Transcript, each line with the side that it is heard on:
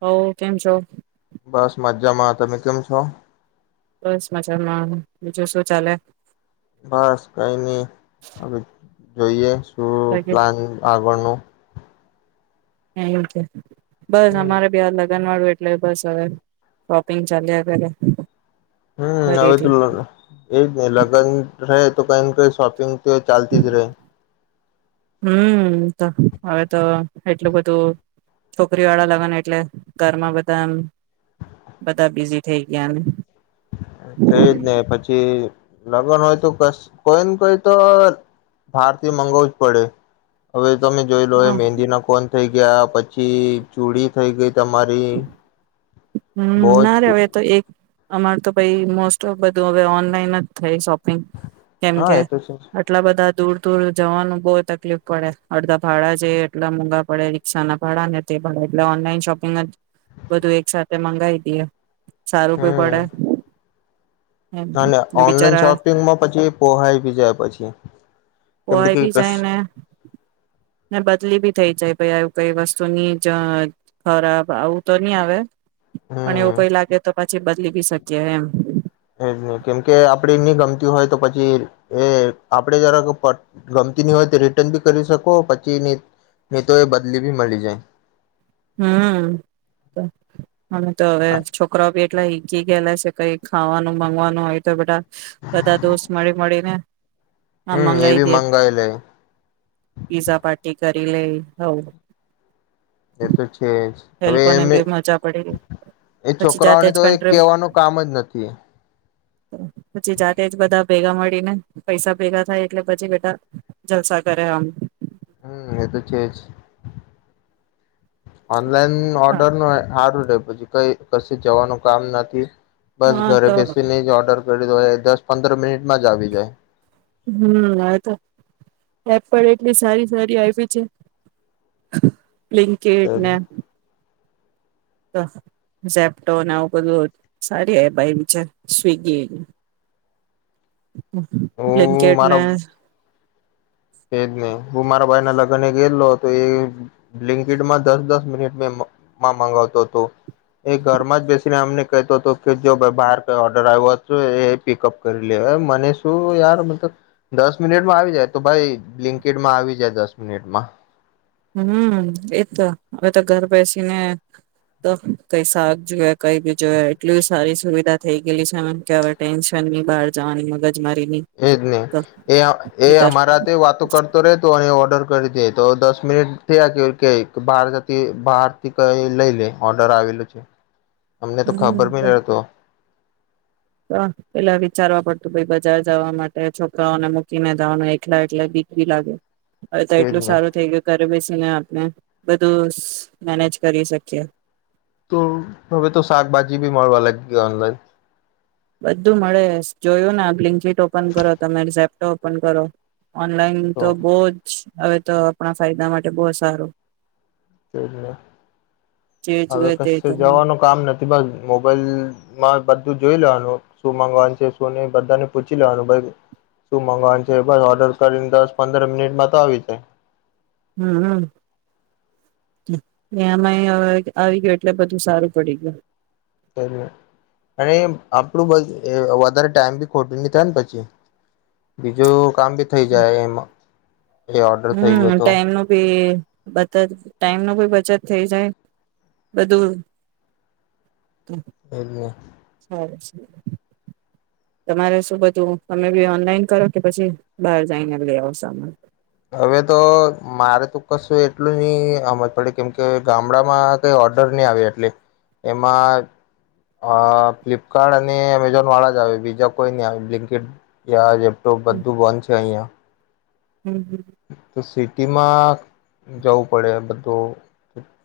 right: હોવ કેમ છો?
left: બસ મજ્જામાં, તમે કેમ છો?
right: બસ મજામાં, બીજું શું ચાલે?
left: બસ કઈ નહી હવે જોઈએ. અં
right: બાકી
left: પ્લાન આગળનું [inaudible]
right: હાં, એવુ છે. બસ,
left: હમ
right: અમારે બી અલગ [unintelligible] એટલે બસ અવે શોપિંગ ચાલ્યા કરે.
left: હમ્મ, અવે તો
right: ફરીથી
left: લગ એજ ને, લગન [unintelligible] તો કઈ ને કઈ શોપિંગ તો એ ચાલતી જ રે
right: હમ્મ તો હવે તો એટલું બધું છોકરી વાળા લગન એટલે ઘરમાં બધામ બધા બિઝી થઈ ગયા ને.
left: [inaudible] તો એજ નહી પછી કે લગન હોય તો કસ કોઈને કોઈ તો ભારથી મગાવું જ પડે હવે. તમે જોઈ લો
right: હ
left: એ મહેંદી ના કોન થઈ ગયા. પછી ચૂડી થઈ ગઈ. તમારી
right: હમ
left: બહજ
right: ના રે હવે તો એક અમાર તો ભાઈ મોસ્ટ ઓફ બધું હવે ઓનલાઈન જ થઈ શોપ પિંગ કેમ
left: હા
right: કે
left: એ તો છે
right: આટલા બધા દૂર દૂર જવાનું બહુ તકલીફ પડે અડધા ભાડા છે એટલા મોંઘા પડે રિક્ષા ના ભાડા ને તે ભાડા એટલે ઓનલાઈન શોપિંગ જ, બધું એક સાથે તે મંગાઈદીએ. સારું ભી
left: હમ
right: પડે. એમ
left: અને
right: ને
left: ઓનલાઈન
right: બિચારા
left: શોપિંગમાં પછી પોહાઈ જાય પછી. કેમ
right: પોહાઈ
left: કે
right: બી
left: કસ
right: જાય ને, ને બદલી બી થઈ જાય આવ કઈ વસ્તુની જ ખરાબ આવું તો નઈ આવે. પણ એવું
left: હમ
right: કઈ લાગે તો પછી લેવી શકીયા એમ.
left: એજ ન કેમકે આપે નઈ ગમતી હોય તો પછી એ આપણેે જરા ગમતી નહી હોય તો રિટર્ન બી કરી શકો પછીની, નહી તો એ બદલી ભી મળી જાય.
right: હમ. હમ તો હવે છોકરા બી એટલા હઈ કી ગયલા છે કઈ ખાવાનું માંગવાનું હોય તો બધા બધા દોસ્ત મળી મળીને, આ
left: હમ એ
right: મંગાઈ
left: બી
right: દઈએ,
left: મંગાવી લે
right: પીઝા પાર્ટી. કરી લઈ હવ
left: એ તો છે જ
right: એ
left: હવે
right: લોકોને
left: એને
right: બી મજા પડી
left: એ
right: પછી જાતે
left: છોકરાઓને
right: જ
left: તો એ
right: કંટ્રોલ
left: કેહેવાનું કામ જ નથી એ
right: પછી જાતે જ બધા ભેગા મળીને પૈસા ભેગા થાય એટલે પછી બધા જલસા કરે આમ.
left: હમ એ તો છેજ ઓનલાઈન ઓર્ડર નો હારું પછી કઈ કશી જવાનું કામ નથી. બસ
right: હા
left: ઘરે
right: તો
left: બેસીને જ ઓર્ડર કરી દોય દસ પંદર મિનિટ માં જ આવી જાય.
right: હમ આ તો એપ પણ એટલી સારી સારી આયવી છે. બ્લિંકિટ ને તો ઝેપટોન આવું બધું સારી અપ આયવી સ્વિગી બ્લિંકિટ ને
left: તે જ ને, હું મારા ભાઈના લગ્નમાં ગયેલો હતો. એ બ્લિંકિટમાં દસ દસ મિનિટમાં મ મગાવતો હતો, એ ઘરમાં જ બેસીને અમને કહેતો હતો કે, જો ભાઈ બહાર કંઈ ઓર્ડર આવ્યો હશે એ પિકઅપ કરી લે મને શું યાર મતલબ દસ મિનિટમાં આવી જાય. તો ભાઈ બ્લિંકિટ માં આવી જાય દસ મિનિટમાં.
right: હમ્મ, એ તો હવે તો ઘરે બેસીને તો કંઈ શાક જોઈએ, કંઈ પણ બી જોયે એટલી સારી સુવિધા થઈ ગયેલી છે ને કે હવે ટેન્શન ની બહાર જવાની મગજ મારીની
left: એ જને,
right: તો
left: એ એ
right: નીતર
left: અમારા તે વાતો કરતો રહે તો અને ઓર્ડર કરી દે તો દસ મિનિટ થીયા કે કે બાર જથી બહારથી કઈ લઈ લે ઓર્ડર આવેલૂ છે. અમને તો ખબર
right: હમ
left: ભી ન તો.
right: તો, પેલા વિચારવા પડતું બજાર જવા માટે છોકરાઓને મૂકીને જવાનું એકલા, એટલે બીક ભી લાગે હવે તો
left: તેજ
right: એટલું
left: ને
right: સારું થઈ ગયું, ઘરે બેસીને હમ્મ, બધું [unintelligible] મેનેજ કરી શકીએ.
left: તો હવે તો શાકભાજી ભી માળવા લાગી. [unintelligible]
right: બધું મળે, જોયું ને! બ્લિંકિટ ઓપન કરો, તમે ઝેપ્ટો ઓપન કરો ઓનલાઈન તો બોજ હવે તો આપણા ફાયદા માટે બો સારું જે
left: હવે
right: જોએ તે
left: કસ્સે
right: તમને
left: જવાનું કામ નથી, બધ મોબાઈલમાં બધ તો જોઈ લેવાનું, શું મગાવવાનું છે શું નહીં, બધાને પૂછી લેવાનું શું મગાવવાનું છે, બસ ઓર્ડર કરીને દસ પંદર મિનિટમાં તો આવીજ જાય
right: [inaudible] એમાં આવી ગયુ એટલે બધું સારું પડી ગયું.
left: અને આપણું [unintelligible] વધારે ટાઈમ બી ખોટું ની થાય ને પછી, બીજું કામ ભી થઈ જાય, એમાં એ ઓર્ડર થઈ
right: હમ્મ,
left: ગયો તો
right: ટાઈમનું ભી બચત, ટાઈમનું ભી બચત થઈ જાય બધું.
left: [unintelligible]
right: સારું, તમારે શું બધું, તમે ભી ઓનલાઈન કરો, કે પછી બહાર જઈને લઈ આવો, સામાન?
left: હવે તો મારે તો કશું એટલું ની હમજ પડ, કેમકે ગામડામાં કંઈ ઓર્ડર નહીં આવે એટલે, એમાં ફ્લિપકાર્ટ અને એમેઝોન વાળા જ આવે, બીજા કોઈ નહીં આવે, બ્લિંકટ યા જે તો બધું બંધ છે અહીંયા
right: હમ, હમ.
left: તીમાં જવું પડે બધું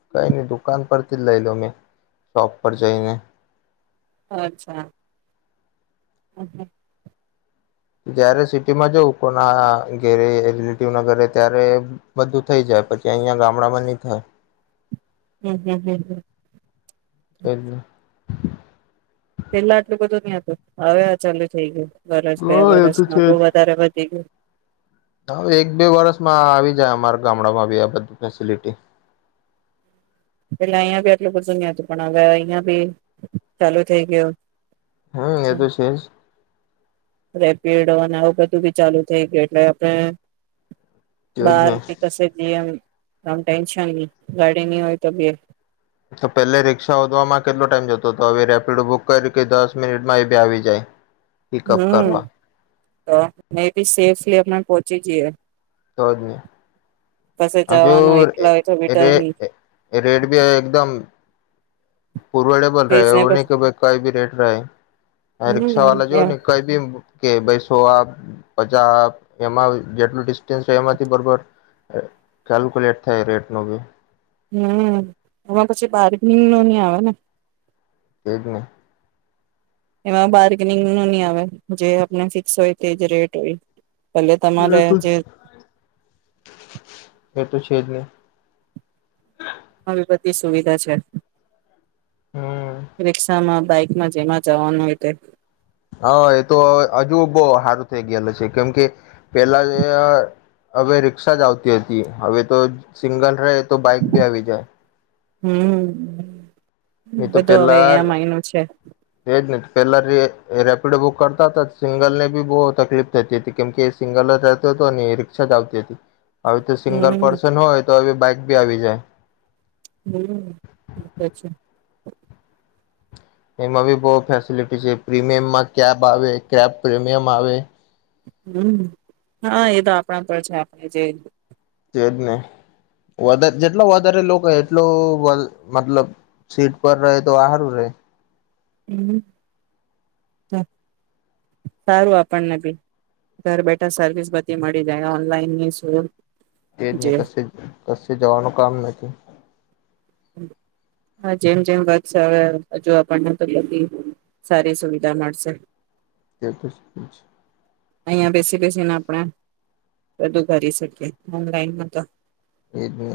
left: કંઈ નહીં, દુકાન પરથી જ લઈ લો મેં, શોપ પર જઈને
right: અચ્છા. [unintelligible]
left: જ્યારે સિટીમાં જવું પન આ આ કોના ઘેરે, રિલેટિવના ઘરે, ત્યારે બધું થઈ જાય. પછી અહીંયા ગામડામાં નહીં થાય
right: હમ હમ હમ હમ. પેલા આટલું બધું નહ હતું, હવે આ ચાલુ થઈ ગયું વરસ બે વરસમાં બવ વધારે વધી ગયું
left: હ, એક-બે વર્ષમાં આવી જાય અમારા ગામડામાં બી આ બધું ફેસિલિટી
right: એટલે અહિયાં બી આટલું બધું નતું, પણ હવે અહિયાં બી ચાલુ થઈ ગયું
left: હહ એ તો છે જ.
right: રેપિડો ને આવું બધું બી ચાલુ થઈ ગયું એટલે આપણે
left: છે જ
right: બાર
left: ને
right: કે કશે જ એમ આમ ટેન્શન નહી ગાડીની હોય તો બે
left: તો પેલે રિક્ષા હોધવામાં કેટલો ટાઈમ જતો તો હવે રેપિડો બુક કરી કે દસ મિનિટમાં એ બી આવી જાય. પિકઅપ
right: હમ
left: કરવા
right: તો મે બી [inaudible] જી જી એ
left: તો જ ને. હા જો
right: જવાનું એકલા હોય તો બી ડર
left: રે
right: ની
left: રેટ બી એકદમ પૂર્વે ડેબલ રહે એવું
right: રીઝનેબલ
left: નહીં કે ભાઈ કઈ બી રેટ રહે. હવે રિક્શા
right: હમ
left: વાલા જો
right: એમ
left: ને કઈ બી કે ભાઈ સો આપ પચા આપ એમાં જેટલું ડિસ્ટન્સ હોય એમાંથી બરોબર કેલ્કુલેટ થાય રેટનો બી.
right: હમ્મ એમાં પછી બારગીનનો ની આવે ને.
left: એજ ને.
right: એમાં બાર્ગેનિંગ નું ની આવે જે આપને ફિક્સ હોય તે જ રેટ હોય પેલે તમારે
left: એ તો
right: જે
left: એ તો છે જ ને.
right: આવી બધી સુવિધા છે.
left: હમ
right: રીક્ષામાં. બાઈકમાં જેમાં જવાનું હોય તે
left: હહ એ તો હજુ બો હારું થઈ ગયેલુ છે કેમ કે પેલા અ હવે રીક્ષા જ આવતી હતી. હવે તો સિંગલ રહે તો બાઈક ભી આવી જાય.
right: હમ્મ.
left: નહી તો
right: બધું હવે
left: પેલા
right: એમ આઈનુ છે.
left: એજ ને પેલા રે રેપિડો બુક કરતા તા તો સિંગલ ને ભી બહુ તકલીફ થતી હતી. કેમકે એ સિંગલ જ રહેતો હતો ને એ રિક્ષા જ આવતી હતી. હવે તો સિંગલ
right: હમ
left: પર્સન હોય તો હવે બાઈક બી આવી જાય.
right: હમ્મ પછી
left: એમાં બી બહુ ફેસીલીટી છે, પ્રીમિયમમાં કેબ આવે, કેબ પ્રીમિયમ આવે
right: હમ હહ એ તો આપણા પર છે આપણે જે
left: તેજને વધ જેટલો વધારે લોકો એટલું મતલબ સીટ પર રહે તો હારું રહે.
right: હમ સારું આપણને બી ઘર બેઠા સર્વિસ બધી મળી જાય ઓનલાઈનની છે
left: તે જ ને કશે કશે જવાનું કામ નથી.
right: હા જેમ જેમ વધશે હવે હજુ આપણને તો બધી સારી સુવિધા મળશે.
left: તે તો છે જ.
right: અહિયાં બેસી બેસીને આપણે બધું કરી શકીએ ઓનલાઈનમાં તો
left: એ જ ને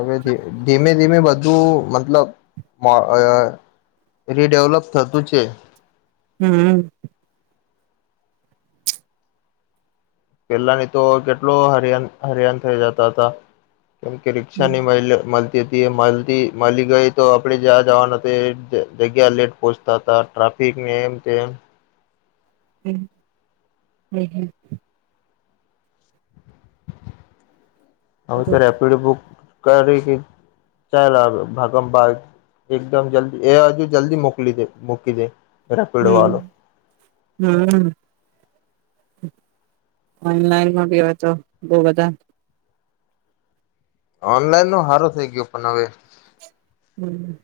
left: હવે ધી ધીમે ધીમે બધું બધું મતલબ માં અ રીડેવલપ થતું છે.
right: હમ.
left: પેલાની તો કેટલો હરિયાન હરિયાન થઈ જતા તા. કેમ કે રિક્ષા
right: હમ
left: ની મઈલુ મલ તી હતી. મલતી મળી ગઈ તો આપણેે જ્યાં જવાનું તે જગ્યા લેટ પહોચતા હતા ટ્રાફિકને એમ તેમ
right: હમ હ.
left: હવે તો રેપિડો બુક કરી કે ચાલ આવે ભાગમ ભાગ એકદમ જલ્દી એ હજુ જલ્દી મોકલી દે મૂકી દે. રેપિડો વાળો
right: હમ હમ. ઓનલાઈનમાં ભી હવે તો બો બધા
left: ઓનલાઈન નો હારો થઈ ગયો પણ હવે
right: હમ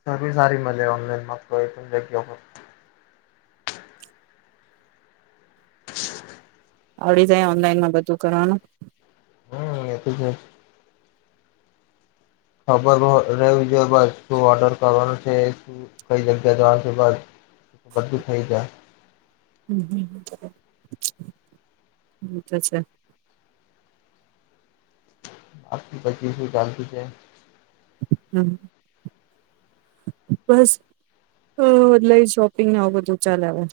left: સર્વીસ હારી મલે ઓનલાઈન [unintelligible]
right: આવડી જાય ઓનલાઈન માં બધું કરવાનું.
left: હમ એ તો છે. ખબર રહેવી જોઈ બાદ શું ઓર્ડર કરવાનું છે, શું કઈ જગ્યા જવાનુ બાદ બધું થઈ જાય.
right: હમ હ હ અચ્છા
left: બાકી પછી શું ચાલતું છે
right: હ બસ અ ઓનલાઈન શોપિંગ ને આવુ બધું ચાલે અવે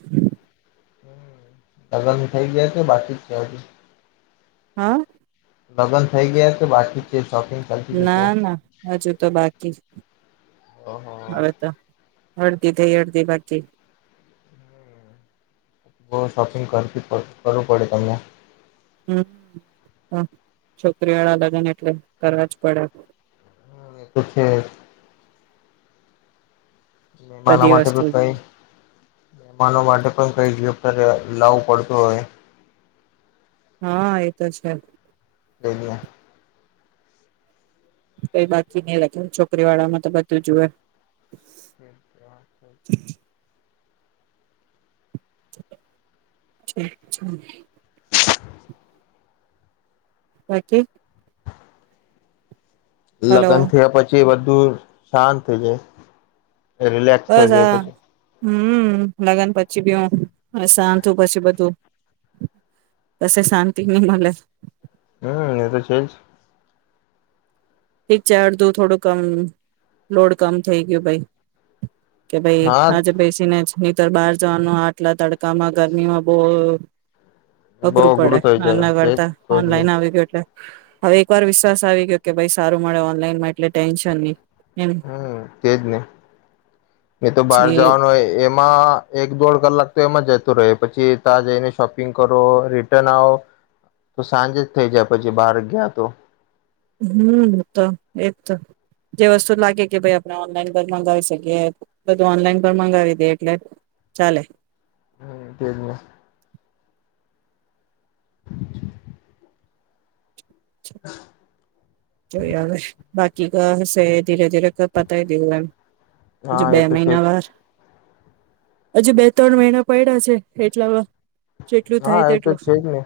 left: દગા થઈ ગયા છે બાકી જ છેજ
right: હા
left: લગ્ન થઈ ગયા છે બાકી છે. શોપિંગ ચાલતી છે તો
right: ના ના હજુ તો બાકી,
left: ઓહો
right: હવે તો અડધી થઈ અડધી બાકી
left: બો શોપિંગ કરવી કરવું પડે તમને
right: હમ છોકરી વાળા લગ્ન એટલે કરવા જ પડે
left: એ તો છે જ મહેમાનો
right: બધી
left: માટે
right: વસ્તુ
left: ભી
right: જો.
left: કઈ મહેમાનો માટે પણ કઈ જ અત્યારે લાવું પડતું હવે
right: હા એતો છે જ
left: અહીંયા
right: કઈ બાકી નહી રાખે છોકરી વાળા માં તો બધું જુવે ઠીક છે. પછી હલો
left: લગ્ન થયા પછી બધુ [unintelligible] શાંત છે. રિલેક્સ થઈ
right: બસ
left: જાય
right: આ
left: પછી.
right: હમ લગ્ન પછી બી હ શાંતું પછી બધું પછ શાંતિ નહી મળે.
left: હમ એ તો છે જ.
right: ઠીક છે અર્ધું થોડું કમ લોડ કમ થઇ ગયું ભાઈ. કે ભાઈ
left: હા
right: આજે પૈસી ના જ અંદર બહાર જવાનું આટલા તડકામાં ગરમીમાં બો
left: બઉ
right: અઘરું પડે
left: થઈ જાય
right: આના
left: તેજ
right: કરર્તા
left: કોઈ જ
right: ઓનલાઈન
left: નહી
right: આવી ગયું એટલે હવે એક વાર વિશ્વાસ આવી ગયો કે ભાઈ સ સારું મળે ઓનલાઈનમાં એટલે ટેન્શન નહી. એમ
left: હમ તેજ ને. મેં તો બહાર
right: જે
left: જવાનું હોય એમાં એક દોઢ કલાક તો એમાં જતું રહે. પછી ત્યાં જઈને શોપિંગ કરો, રિટર્ન આવો, તો સાંજ જ થઈ જાય પછી બાર ગયા તો.
right: હમ તો એ જ તો. જે વસ્તુ લાગે કે ભાઈ આપણે ઓનલાઈન પણ મંગાવી શકીએ બધું ઓનલાઈન પણ મંગાવી દે એટલે ચાલે.
left: હ તે હે. હ.
right: જોઈ હવે બાકી કઈ હશે. ધીરે ધીરે ક પતાઈ દેવું એમ. હજુ
left: હા
right: બે
left: એ તો છે
right: મહિના
left: જ
right: વાર હજુ બે ત્રણ મહિના પડ્યા છે એટલામાં જેટલું
left: હા
right: થાય
left: એતો
right: તેટલું
left: છે જ ને.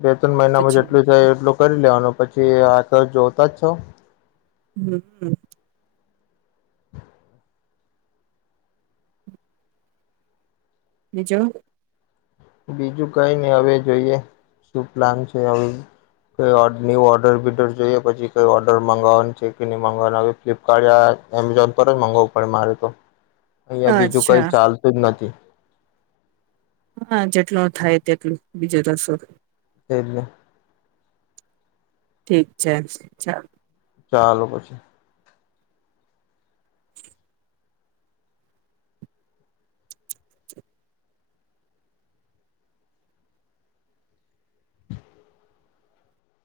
left: બે ત્રણ મહિનામાં
right: પછી
left: જેટલું થાય એટલું કરી લેવાનું પછી તો જોતા જ છો.
right: હમ. બીજું?
left: બીજું કઈ નહી હવે જોઈએ શું પ્લાન છે હવેઈ ન્ય ઓર્ડર બીડર જોઈએ પછી કઈ ઓર્ડર મગવાનું છે કે નહી મગાવવાનું હવે ફ્લિપકાર્ટ, એમેઝોન પર જ મગાવવું પડે મારે તો. અહંયા બીજું કઈ
right: અચ્છા
left: ચાલતું જ નથી.
right: હા જેટલું થાય તેટલું બીજું તો શુ થાય?
left: એ જ ને.
right: ઠીક છે ચાલ.
left: ચાલો પછી.